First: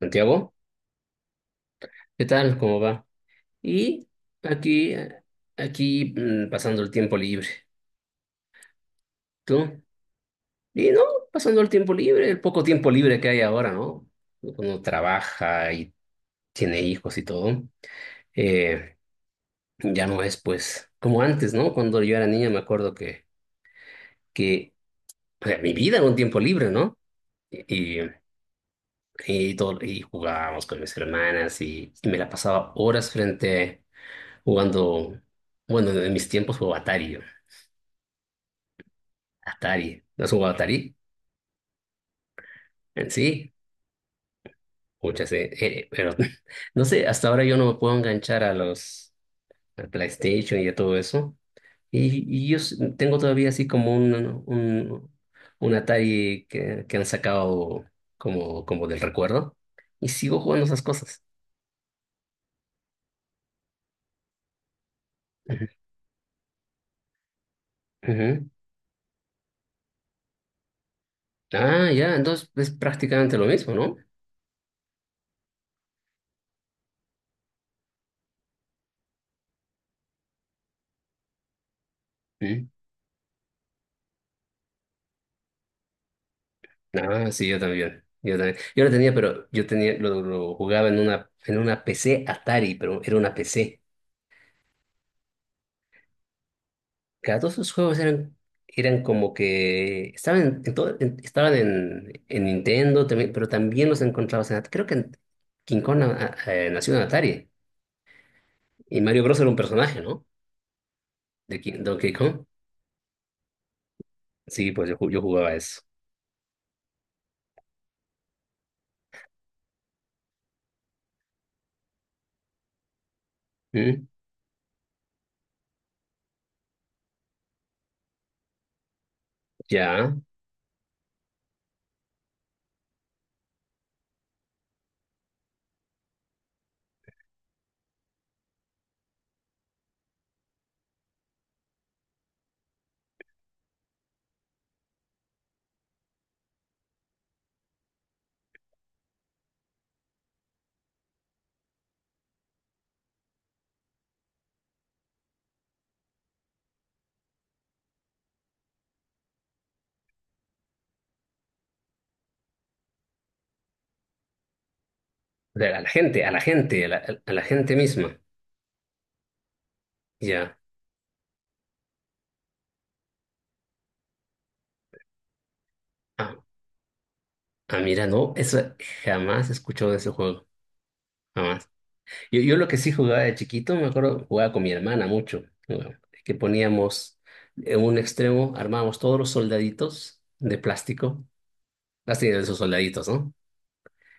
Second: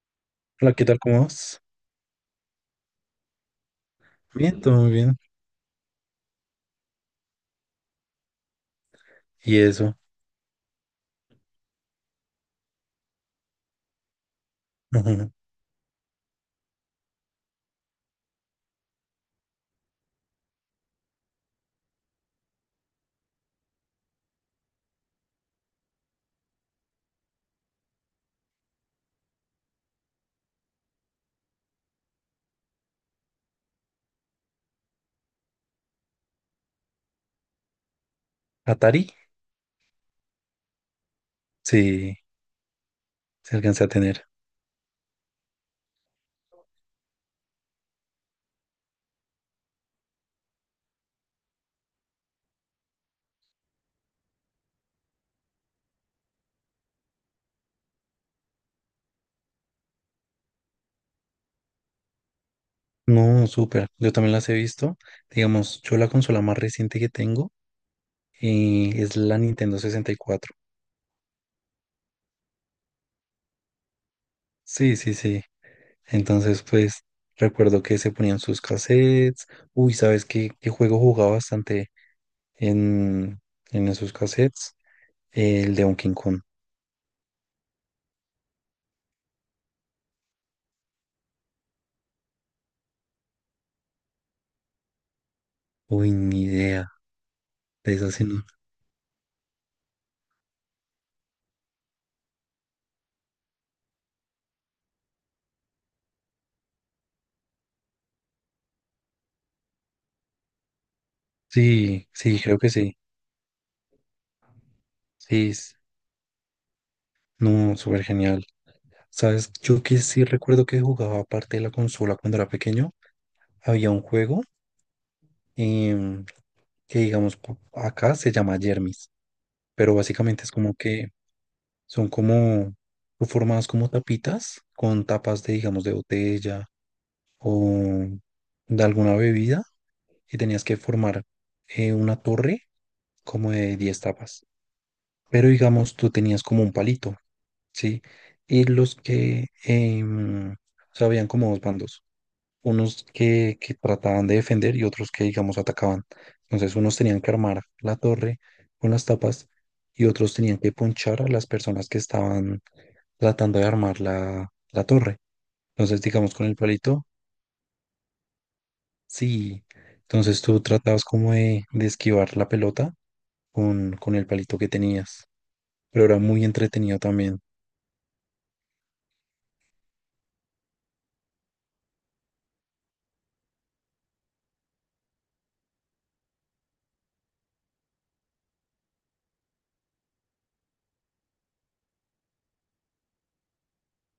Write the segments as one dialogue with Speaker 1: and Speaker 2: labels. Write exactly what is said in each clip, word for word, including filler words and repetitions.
Speaker 1: Santiago,
Speaker 2: Hola, ¿qué tal? ¿Cómo vas?
Speaker 1: ¿qué tal? ¿Cómo va? Y
Speaker 2: Bien, todo muy
Speaker 1: aquí,
Speaker 2: bien.
Speaker 1: eh, aquí mm, pasando el tiempo libre.
Speaker 2: ¿Y
Speaker 1: ¿Tú?
Speaker 2: eso?
Speaker 1: Y no, pasando el tiempo libre, el poco tiempo libre que hay ahora, ¿no? Uno
Speaker 2: Ujú.
Speaker 1: trabaja y tiene hijos y todo. Eh, ya no es pues como antes, ¿no? Cuando yo era niña me acuerdo que, que o sea, mi vida era un tiempo libre, ¿no? Y, y, y todo, y jugábamos con mis hermanas y, y me la pasaba horas frente jugando, bueno, en mis tiempos jugaba Atari. Yo.
Speaker 2: ¿Atari?
Speaker 1: Atari. ¿No has jugado Atari?
Speaker 2: Sí,
Speaker 1: En sí,
Speaker 2: se alcanza a tener.
Speaker 1: muchas, eh, eh, pero no sé, hasta ahora yo no me puedo enganchar a los al PlayStation y a todo eso. Y, y yo s- tengo todavía así como un, un, un Atari que, que han sacado como, como del recuerdo. Y sigo jugando esas cosas.
Speaker 2: No, súper. Yo también las he visto.
Speaker 1: Ujú.
Speaker 2: Digamos, yo la consola más reciente que tengo
Speaker 1: Ujú.
Speaker 2: eh, es la Nintendo sesenta y cuatro.
Speaker 1: Ah, ya, entonces es prácticamente lo mismo, ¿no?
Speaker 2: Sí, sí, sí. Entonces, pues, recuerdo que se ponían sus cassettes. Uy, ¿sabes qué, qué juego jugaba bastante
Speaker 1: Mm.
Speaker 2: en, en esos cassettes? El de Donkey Kong.
Speaker 1: Ah, sí, yo también. Yo también. Yo lo tenía, pero yo tenía, lo, lo jugaba en una, en una P C Atari, pero era una P C.
Speaker 2: Uy, ni idea.
Speaker 1: Claro, todos esos
Speaker 2: De
Speaker 1: juegos
Speaker 2: eso sí
Speaker 1: eran,
Speaker 2: no.
Speaker 1: eran como que estaban en, en todo, en- estaban en, en Nintendo también, pero también los encontrabas en Atari. Creo que en- King Kong ah, ah, eh, nació en Atari y Mario Bros era un personaje, ¿no? De King-
Speaker 2: Sí,
Speaker 1: Donkey
Speaker 2: sí,
Speaker 1: Kong.
Speaker 2: creo que sí.
Speaker 1: Sí, pues yo, ju- yo
Speaker 2: Sí,
Speaker 1: jugaba
Speaker 2: es-
Speaker 1: eso.
Speaker 2: no, súper genial. ¿Sabes? Yo que sí recuerdo que jugaba parte de la consola cuando era pequeño. Había un
Speaker 1: ¿Mm?
Speaker 2: juego em, que, digamos, po- acá se llama Yermis, pero
Speaker 1: Ya.
Speaker 2: básicamente es como que son como formadas como tapitas con tapas de, digamos, de botella o de alguna bebida y tenías que formar eh, una torre como de diez tapas. Pero, digamos, tú tenías como un palito, ¿sí? Y los que, em, o sea, habían como dos bandos unos que, que trataban de defender y otros que, digamos, atacaban. Entonces, unos tenían que armar la torre con las tapas y otros tenían que ponchar a las personas que estaban tratando de armar la, la torre.
Speaker 1: O sea, a la
Speaker 2: Entonces,
Speaker 1: gente, a
Speaker 2: digamos,
Speaker 1: la
Speaker 2: con el
Speaker 1: gente, a la,
Speaker 2: palito,
Speaker 1: a la gente misma.
Speaker 2: sí. Entonces,
Speaker 1: Ya.
Speaker 2: tú tratabas como de, de esquivar la pelota con, con el palito que tenías. Pero era
Speaker 1: Ah,
Speaker 2: muy entretenido también.
Speaker 1: ah, mira, no, eso jamás he escuchado de ese juego. Jamás. Yo, yo lo que sí jugaba de chiquito, me acuerdo, jugaba con mi hermana mucho, ¿no? Que poníamos en un extremo, armábamos todos los soldaditos de plástico, las tenían esos soldaditos, ¿no?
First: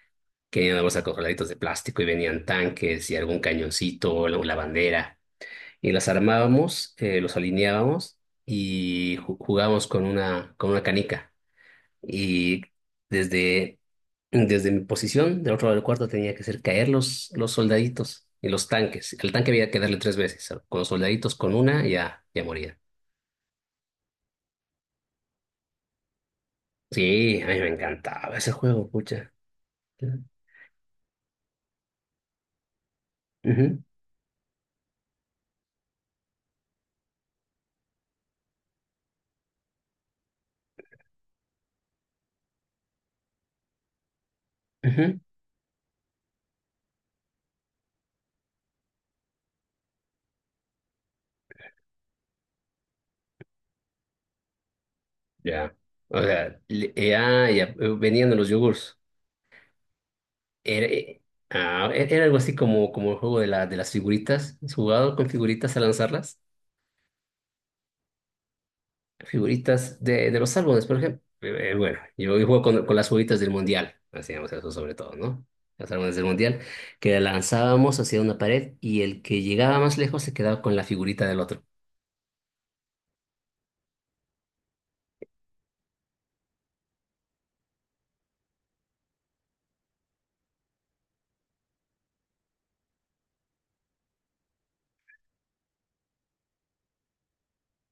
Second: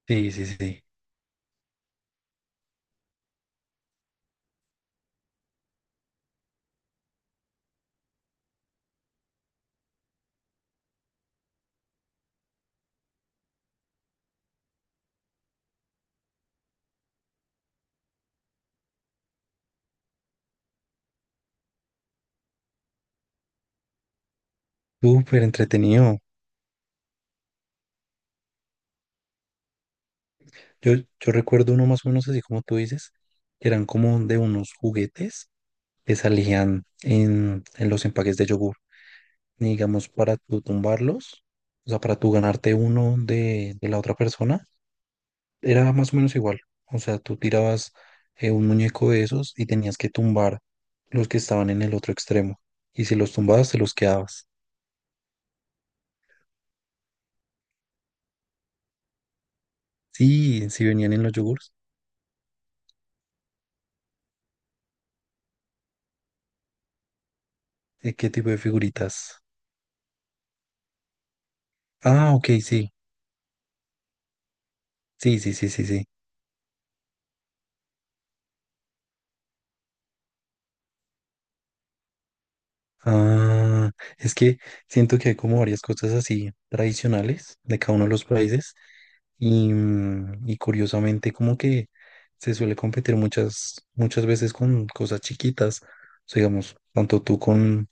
Speaker 2: Sí, sí,
Speaker 1: Que venían en la
Speaker 2: sí.
Speaker 1: bolsa con soldaditos de plástico y venían tanques y algún cañoncito, o la la bandera. Y las armábamos, eh, los alineábamos y ju- jugábamos con una, con una canica. Y desde, desde mi posición, del otro lado del cuarto, tenía que hacer caer los, los soldaditos y los tanques. El tanque había que darle tres veces. Con los soldaditos, con una, ya, ya moría.
Speaker 2: Súper entretenido.
Speaker 1: Sí, a mí me encantaba ese juego, pucha. Ujú,
Speaker 2: Yo, yo recuerdo uno más o menos así como tú dices, que eran como de unos juguetes que salían en, en los empaques de yogur. Y digamos, para tú tumbarlos, o sea, para tú ganarte uno de, de la otra persona,
Speaker 1: ujú.
Speaker 2: era más o menos igual. O sea, tú tirabas eh, un muñeco de esos y tenías que tumbar los que estaban en el otro extremo. Y si los tumbabas, te los quedabas.
Speaker 1: Ya. O sea, le- ya, ya, eh, venían de los yogurts.
Speaker 2: Sí,
Speaker 1: Era,
Speaker 2: si venían
Speaker 1: eh,
Speaker 2: en los yogures.
Speaker 1: ah, e, era algo así como, como el juego de la, de las figuritas. ¿Has jugado con figuritas a lanzarlas?
Speaker 2: ¿De qué tipo de figuritas?
Speaker 1: Figuritas de, de los álbumes, por ejemplo. Eh, bueno, yo
Speaker 2: Ah, ok,
Speaker 1: juego con,
Speaker 2: sí.
Speaker 1: con las figuritas del Mundial, hacíamos eso sobre todo,
Speaker 2: Sí,
Speaker 1: ¿no?
Speaker 2: sí, sí, sí,
Speaker 1: Los
Speaker 2: sí.
Speaker 1: álbumes del Mundial, que lanzábamos hacia una pared y el que llegaba más lejos se quedaba con la figurita del otro.
Speaker 2: Ah, es que siento que hay como varias cosas así tradicionales de cada uno de los países y, mm, y curiosamente como que se suele competir muchas, muchas veces con cosas chiquitas, o sea, digamos, tanto tú con,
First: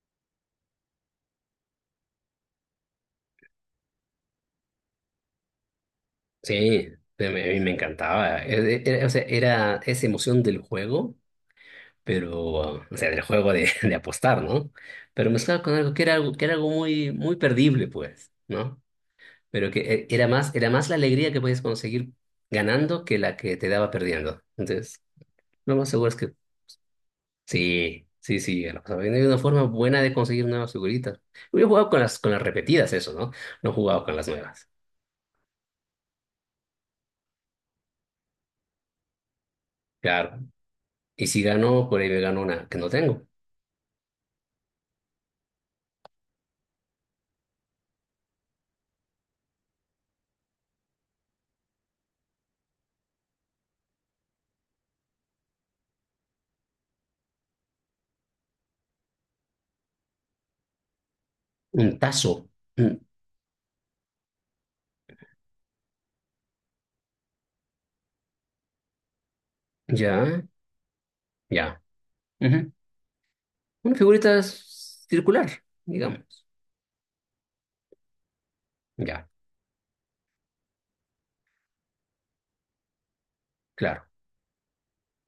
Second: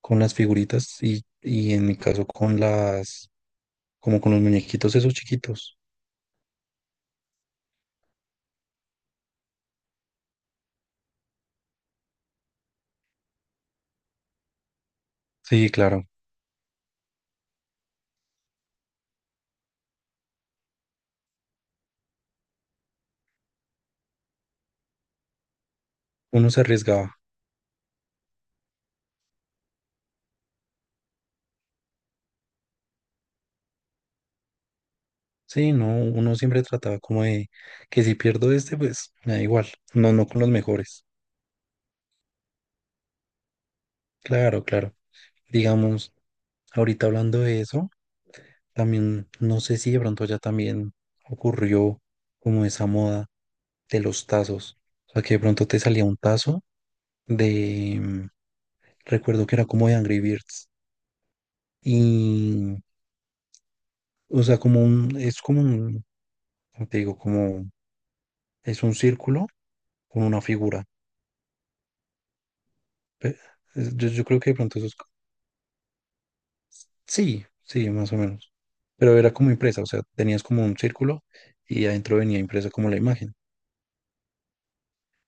Speaker 2: con las figuritas y, y en mi caso con las, como con los muñequitos esos chiquitos.
Speaker 1: Sí, a mí a mí me encantaba. Eh, eh, Era, o sea, era esa emoción del juego, pero, o sea, del juego de, de apostar, ¿no? Pero mezclado
Speaker 2: Sí,
Speaker 1: con algo que
Speaker 2: claro,
Speaker 1: era algo, que era algo muy, muy perdible, pues, ¿no? Pero que eh, era más, era más la alegría que podías conseguir ganando que la que te daba perdiendo. Entonces, lo más seguro es que
Speaker 2: uno se arriesgaba.
Speaker 1: sí, sí, sí, a la pasaba bien. Hay una forma buena de conseguir nuevas figuritas. Yo he jugado con las, con las repetidas, eso, ¿no? No he jugado con las nuevas.
Speaker 2: Sí, no, uno siempre trataba como de que si pierdo este, pues me da igual, no, no
Speaker 1: Claro.
Speaker 2: con los mejores.
Speaker 1: Y si gano por ahí me gano una que no tengo.
Speaker 2: Claro, claro. Digamos, ahorita hablando de eso, también no sé si de pronto ya también ocurrió como esa moda de los tazos. O sea, que de pronto te salía un tazo de, mm, recuerdo que era como de Angry Birds.
Speaker 1: Un tazo.
Speaker 2: Y,
Speaker 1: Mm,
Speaker 2: o sea, como un, es como un, ¿cómo te digo? Como, es un círculo con una
Speaker 1: ya,
Speaker 2: figura.
Speaker 1: ya. Ujú.
Speaker 2: Pe-
Speaker 1: Una
Speaker 2: es- Yo, yo
Speaker 1: figurita
Speaker 2: creo que de pronto eso es, co-
Speaker 1: circular, digamos.
Speaker 2: Sí, sí, más o menos. Pero
Speaker 1: Ya,
Speaker 2: era como impresa, o sea, tenías como un círculo y adentro venía impresa como la imagen.
Speaker 1: claro.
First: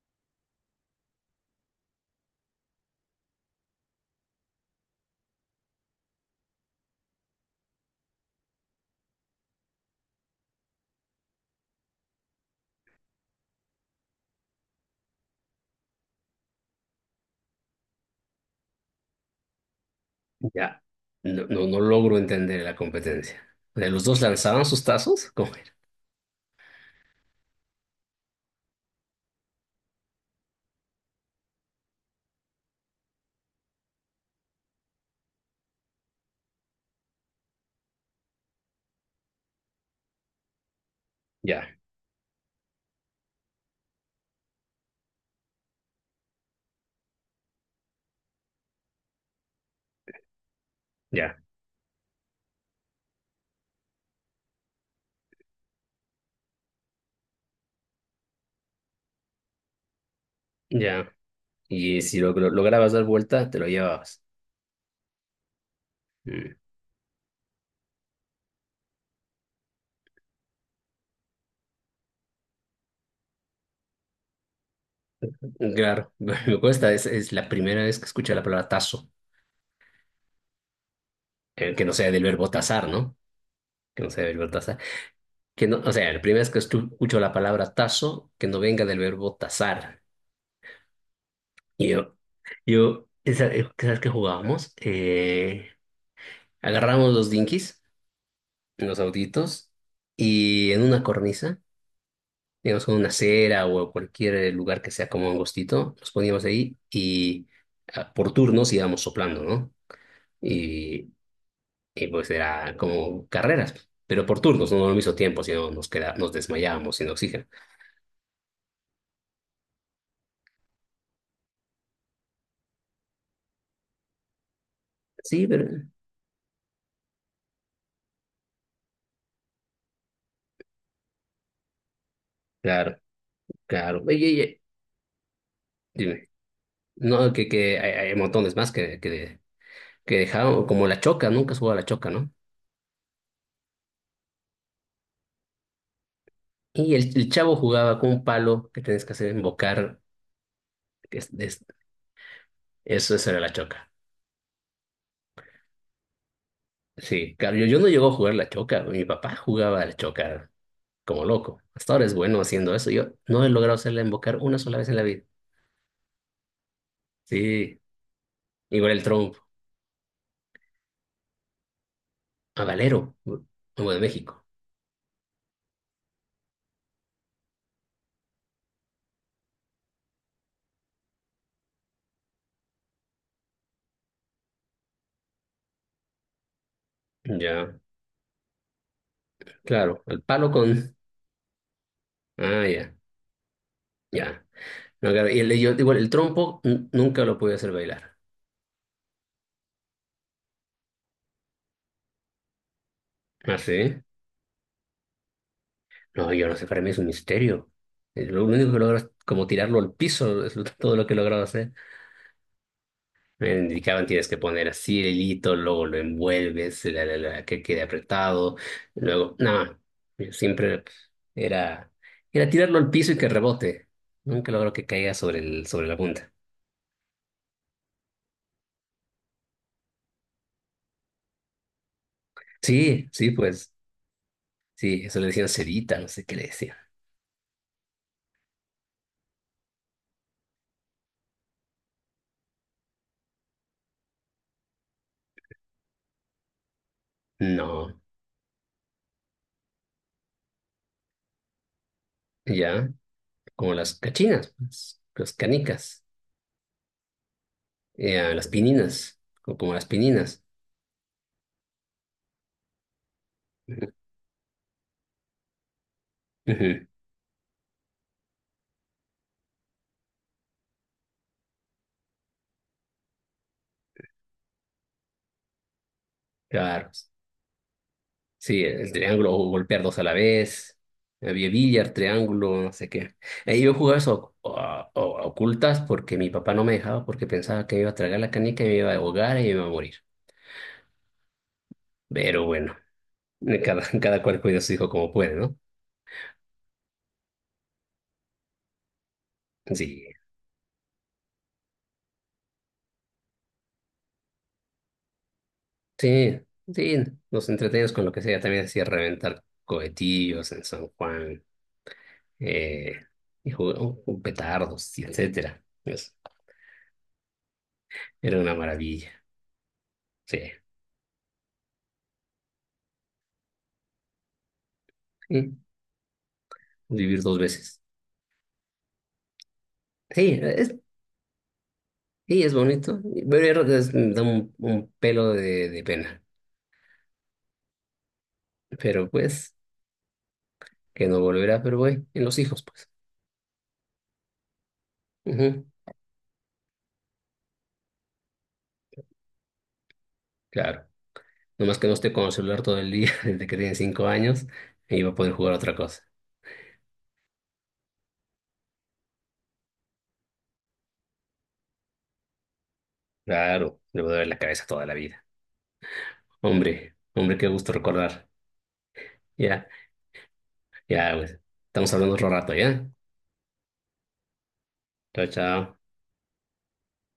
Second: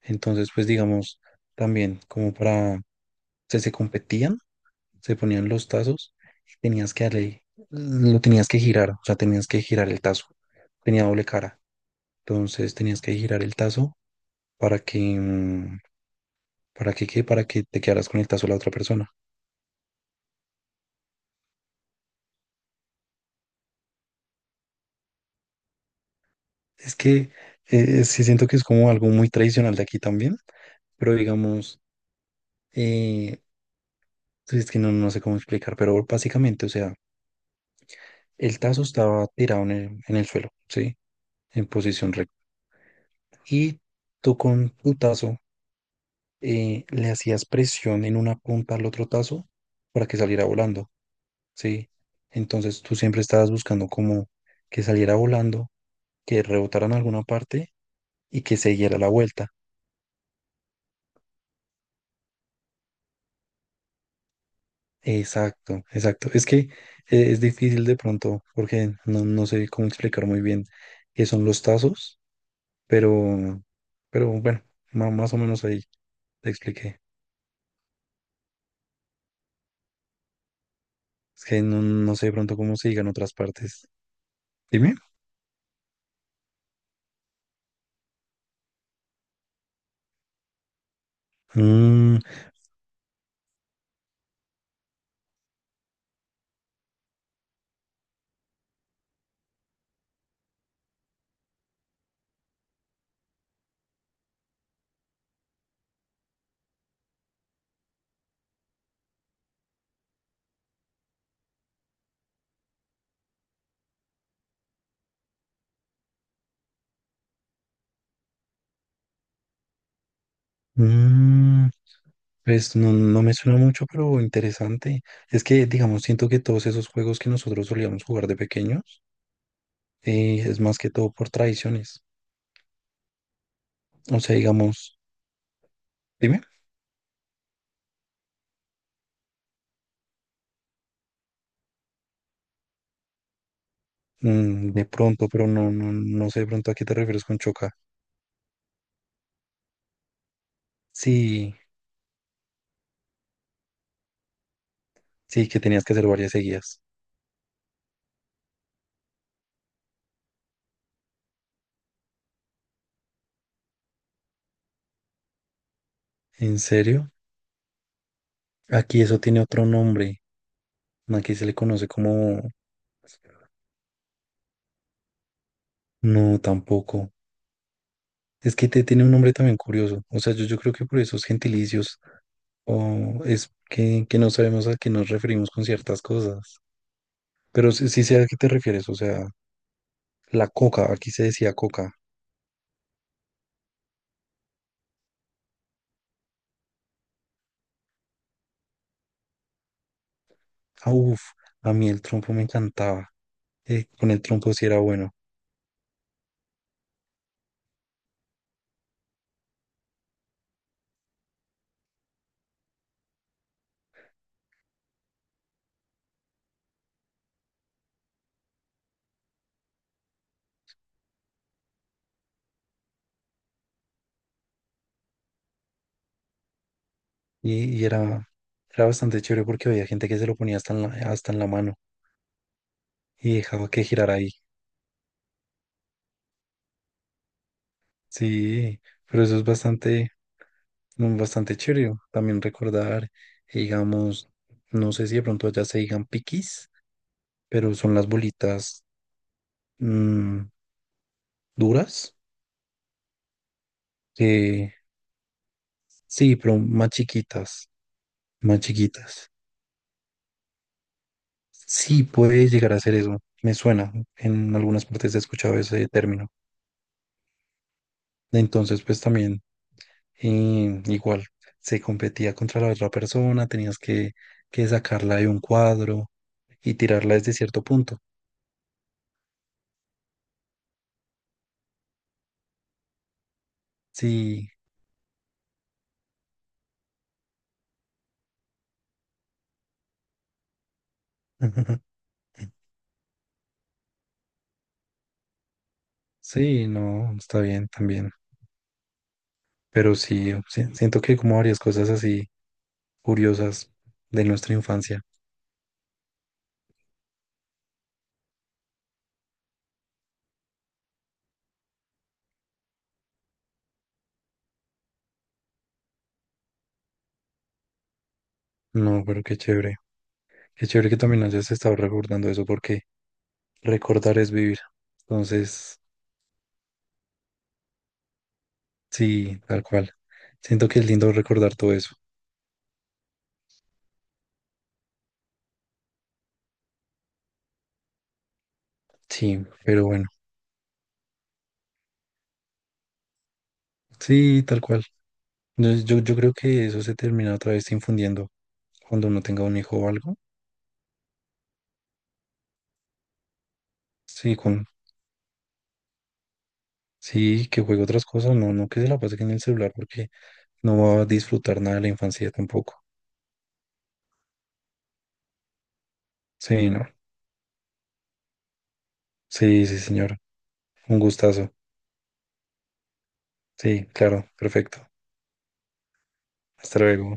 Speaker 2: Entonces, pues digamos, también como para, se, se competían, se ponían los tazos y tenías que darle, lo tenías que girar, o sea, tenías que girar el tazo. Tenía doble cara. Entonces tenías que girar el tazo para que, mm, para que, ¿qué? Para que te quedaras con el tazo de la otra persona.
Speaker 1: Ya. No, no, no logro entender la competencia. O sea, los dos lanzaban sus tazos. ¿Cómo era?
Speaker 2: Es que eh, sí siento que es como algo muy tradicional de aquí también, pero digamos, eh, pues, es que no, no, sé cómo explicar, pero básicamente, o sea, el tazo estaba tirado en el, en el suelo, ¿sí? En
Speaker 1: Ya,
Speaker 2: posición recta y tú con tu tazo eh, le hacías presión en una punta al otro tazo para que saliera volando,
Speaker 1: ya,
Speaker 2: ¿sí? Entonces tú siempre estabas buscando como que saliera volando, que rebotara en alguna parte y que se diera la vuelta.
Speaker 1: ya. Y si lo, lo lograbas dar vuelta, te lo llevabas.
Speaker 2: Exacto, exacto. Es
Speaker 1: Mm,
Speaker 2: que eh, es difícil de pronto porque no, no, sé cómo explicar muy bien qué son los tazos, pero, pero bueno, ma- más o menos ahí
Speaker 1: claro,
Speaker 2: te
Speaker 1: me cuesta.
Speaker 2: expliqué.
Speaker 1: Es, es la primera vez que escucho la palabra tazo,
Speaker 2: Es que
Speaker 1: eh,
Speaker 2: no,
Speaker 1: que no sea
Speaker 2: no,
Speaker 1: del
Speaker 2: sé de
Speaker 1: verbo
Speaker 2: pronto cómo
Speaker 1: tazar,
Speaker 2: se digan
Speaker 1: ¿no?
Speaker 2: otras partes.
Speaker 1: Que no sea del verbo tazar.
Speaker 2: Dime.
Speaker 1: Que no, o sea, la primera vez que estu- escucho la palabra tazo, que no venga del verbo tazar. Y yo,
Speaker 2: Mm,
Speaker 1: yo, esa, eh, ¿sabes qué jugábamos? Eh, agarramos los dinkies, los autitos, y en una cornisa. Digamos, con una acera o cualquier lugar que sea como angostito, nos poníamos ahí y ah, por turnos íbamos soplando, ¿no? Y, y, pues era como carreras, pero por turnos, no no al mismo tiempo, sino nos queda, nos desmayábamos sin oxígeno.
Speaker 2: mm, pues no, no me suena mucho, pero interesante. Es
Speaker 1: Sí,
Speaker 2: que,
Speaker 1: pero
Speaker 2: digamos, siento que todos esos juegos que nosotros solíamos jugar de pequeños, eh, es más que todo por tradiciones.
Speaker 1: claro, claro. Oye,
Speaker 2: O sea,
Speaker 1: oye,
Speaker 2: digamos,
Speaker 1: dime,
Speaker 2: dime,
Speaker 1: no, que, que hay, hay montones más que, que, que dejaron, como la choca, nunca jugaba la choca, ¿no?
Speaker 2: mm, de pronto, pero no, no, no sé de pronto a qué
Speaker 1: Y
Speaker 2: te
Speaker 1: el,
Speaker 2: refieres
Speaker 1: el
Speaker 2: con
Speaker 1: chavo
Speaker 2: choca.
Speaker 1: jugaba con un palo que tenías que hacer embocar, que es-
Speaker 2: Sí,
Speaker 1: es- eso, eso era la choca.
Speaker 2: sí, que tenías que hacer varias seguidas.
Speaker 1: Sí, claro, yo, yo no llego a jugar la choca, güey. Mi papá jugaba la choca como loco. Hasta ahora es bueno haciendo eso. Yo no he logrado hacerla embocar una sola vez en la vida.
Speaker 2: ¿En serio?
Speaker 1: Sí, igual
Speaker 2: Aquí
Speaker 1: el
Speaker 2: eso
Speaker 1: trompo,
Speaker 2: tiene otro nombre. Aquí se le conoce como.
Speaker 1: a Valero, como de México.
Speaker 2: No, tampoco. Es que te tiene un nombre también curioso. O sea, yo, yo creo que por esos gentilicios o es que, que no sabemos a qué nos referimos con ciertas cosas. Pero
Speaker 1: Ya,
Speaker 2: sí, sí sé a qué te refieres, o sea,
Speaker 1: claro, al
Speaker 2: la
Speaker 1: palo
Speaker 2: coca,
Speaker 1: con...
Speaker 2: aquí se decía coca.
Speaker 1: Ah, ya, ya. No, claro, y el, yo, igual el trompo n- nunca lo pude hacer bailar.
Speaker 2: Ah, uf, a mí el trompo me encantaba.
Speaker 1: ¿Ah,
Speaker 2: eh,
Speaker 1: sí?
Speaker 2: con el trompo sí era bueno.
Speaker 1: No, yo no sé, para mí es un misterio. Eh, Lo único que logro es como tirarlo al piso, es lo- todo lo que he logrado hacer. Me indicaban tienes que poner así el hilito, luego lo envuelves, la, la, la, que quede apretado, luego, nada, yo siempre era, era tirarlo al piso y que rebote, nunca logro que caiga sobre el, sobre la punta.
Speaker 2: Y, y era, era bastante chévere porque había gente que se lo ponía hasta en la, hasta en la mano
Speaker 1: Sí, sí,
Speaker 2: y dejaba
Speaker 1: pues,
Speaker 2: que girara ahí.
Speaker 1: sí, eso le decían cerita, no sé qué le decían.
Speaker 2: Sí, pero eso es bastante, mm, bastante chévere. También recordar, digamos, no sé si de pronto allá se digan piquis, pero
Speaker 1: No,
Speaker 2: son las bolitas mm, duras.
Speaker 1: ya, como las cachinas,
Speaker 2: Eh,
Speaker 1: pues, las canicas,
Speaker 2: sí, pero más chiquitas,
Speaker 1: eh, las
Speaker 2: más
Speaker 1: pininas,
Speaker 2: chiquitas.
Speaker 1: o como las pininas.
Speaker 2: Sí, puede llegar a ser eso. Me suena.
Speaker 1: Ujú,
Speaker 2: En algunas partes he escuchado ese término.
Speaker 1: ujú,
Speaker 2: Entonces, pues también, eh, igual, se competía contra la otra persona, tenías que, que sacarla de un cuadro y
Speaker 1: claro,
Speaker 2: tirarla desde cierto punto.
Speaker 1: sí, el triángulo, o golpear dos a la vez. Había billar, triángulo, no sé qué. Ahí yo jugaba eso a-
Speaker 2: Sí,
Speaker 1: a- a ocultas porque mi papá no me dejaba porque pensaba que me iba a tragar la canica y me iba a ahogar y me iba a morir. Pero bueno, cada, cada cual cuida a su hijo como puede, ¿no?
Speaker 2: sí, no, está bien también. Pero
Speaker 1: Sí,
Speaker 2: sí, sí, siento que hay como varias cosas así curiosas de nuestra infancia.
Speaker 1: sí, sí. Nos entretenemos con lo que sea. También hacía reventar cohetillos en San Juan eh, y jugamos con petardos, y etcétera. Pues, era una
Speaker 2: No,
Speaker 1: maravilla.
Speaker 2: pero qué chévere.
Speaker 1: Sí,
Speaker 2: Qué chévere que también hayas estado recordando eso porque recordar es vivir.
Speaker 1: sí,
Speaker 2: Entonces,
Speaker 1: vivir dos veces.
Speaker 2: sí, tal cual.
Speaker 1: Sí,
Speaker 2: Siento
Speaker 1: es
Speaker 2: que es lindo recordar todo eso.
Speaker 1: sí, es bonito, pero yo creo que es- da un, un pelo de, de pena. Pero
Speaker 2: Sí,
Speaker 1: pues,
Speaker 2: pero bueno,
Speaker 1: que no volverá, pero voy, en los hijos, pues.
Speaker 2: sí, tal cual.
Speaker 1: Ujú,
Speaker 2: Yo, yo, yo creo que eso se termina otra vez infundiendo cuando uno tenga un hijo o algo.
Speaker 1: claro. Nomás que no esté con el celular todo el día, desde que tiene cinco
Speaker 2: Sí,
Speaker 1: años,
Speaker 2: con,
Speaker 1: y va a poder jugar a otra cosa.
Speaker 2: sí, que juegue otras cosas, no, no, que se la pase en el celular porque no va a disfrutar nada de la infancia tampoco.
Speaker 1: Claro, le va a doler la cabeza toda la vida.
Speaker 2: Sí, no.
Speaker 1: Hombre, hombre, qué gusto recordar. Ya,
Speaker 2: Sí, sí, señor. Un
Speaker 1: ya, pues.
Speaker 2: gustazo.
Speaker 1: Estamos hablando otro rato, ¿ya?
Speaker 2: Sí, claro, perfecto.
Speaker 1: Chao, chao.
Speaker 2: Hasta luego.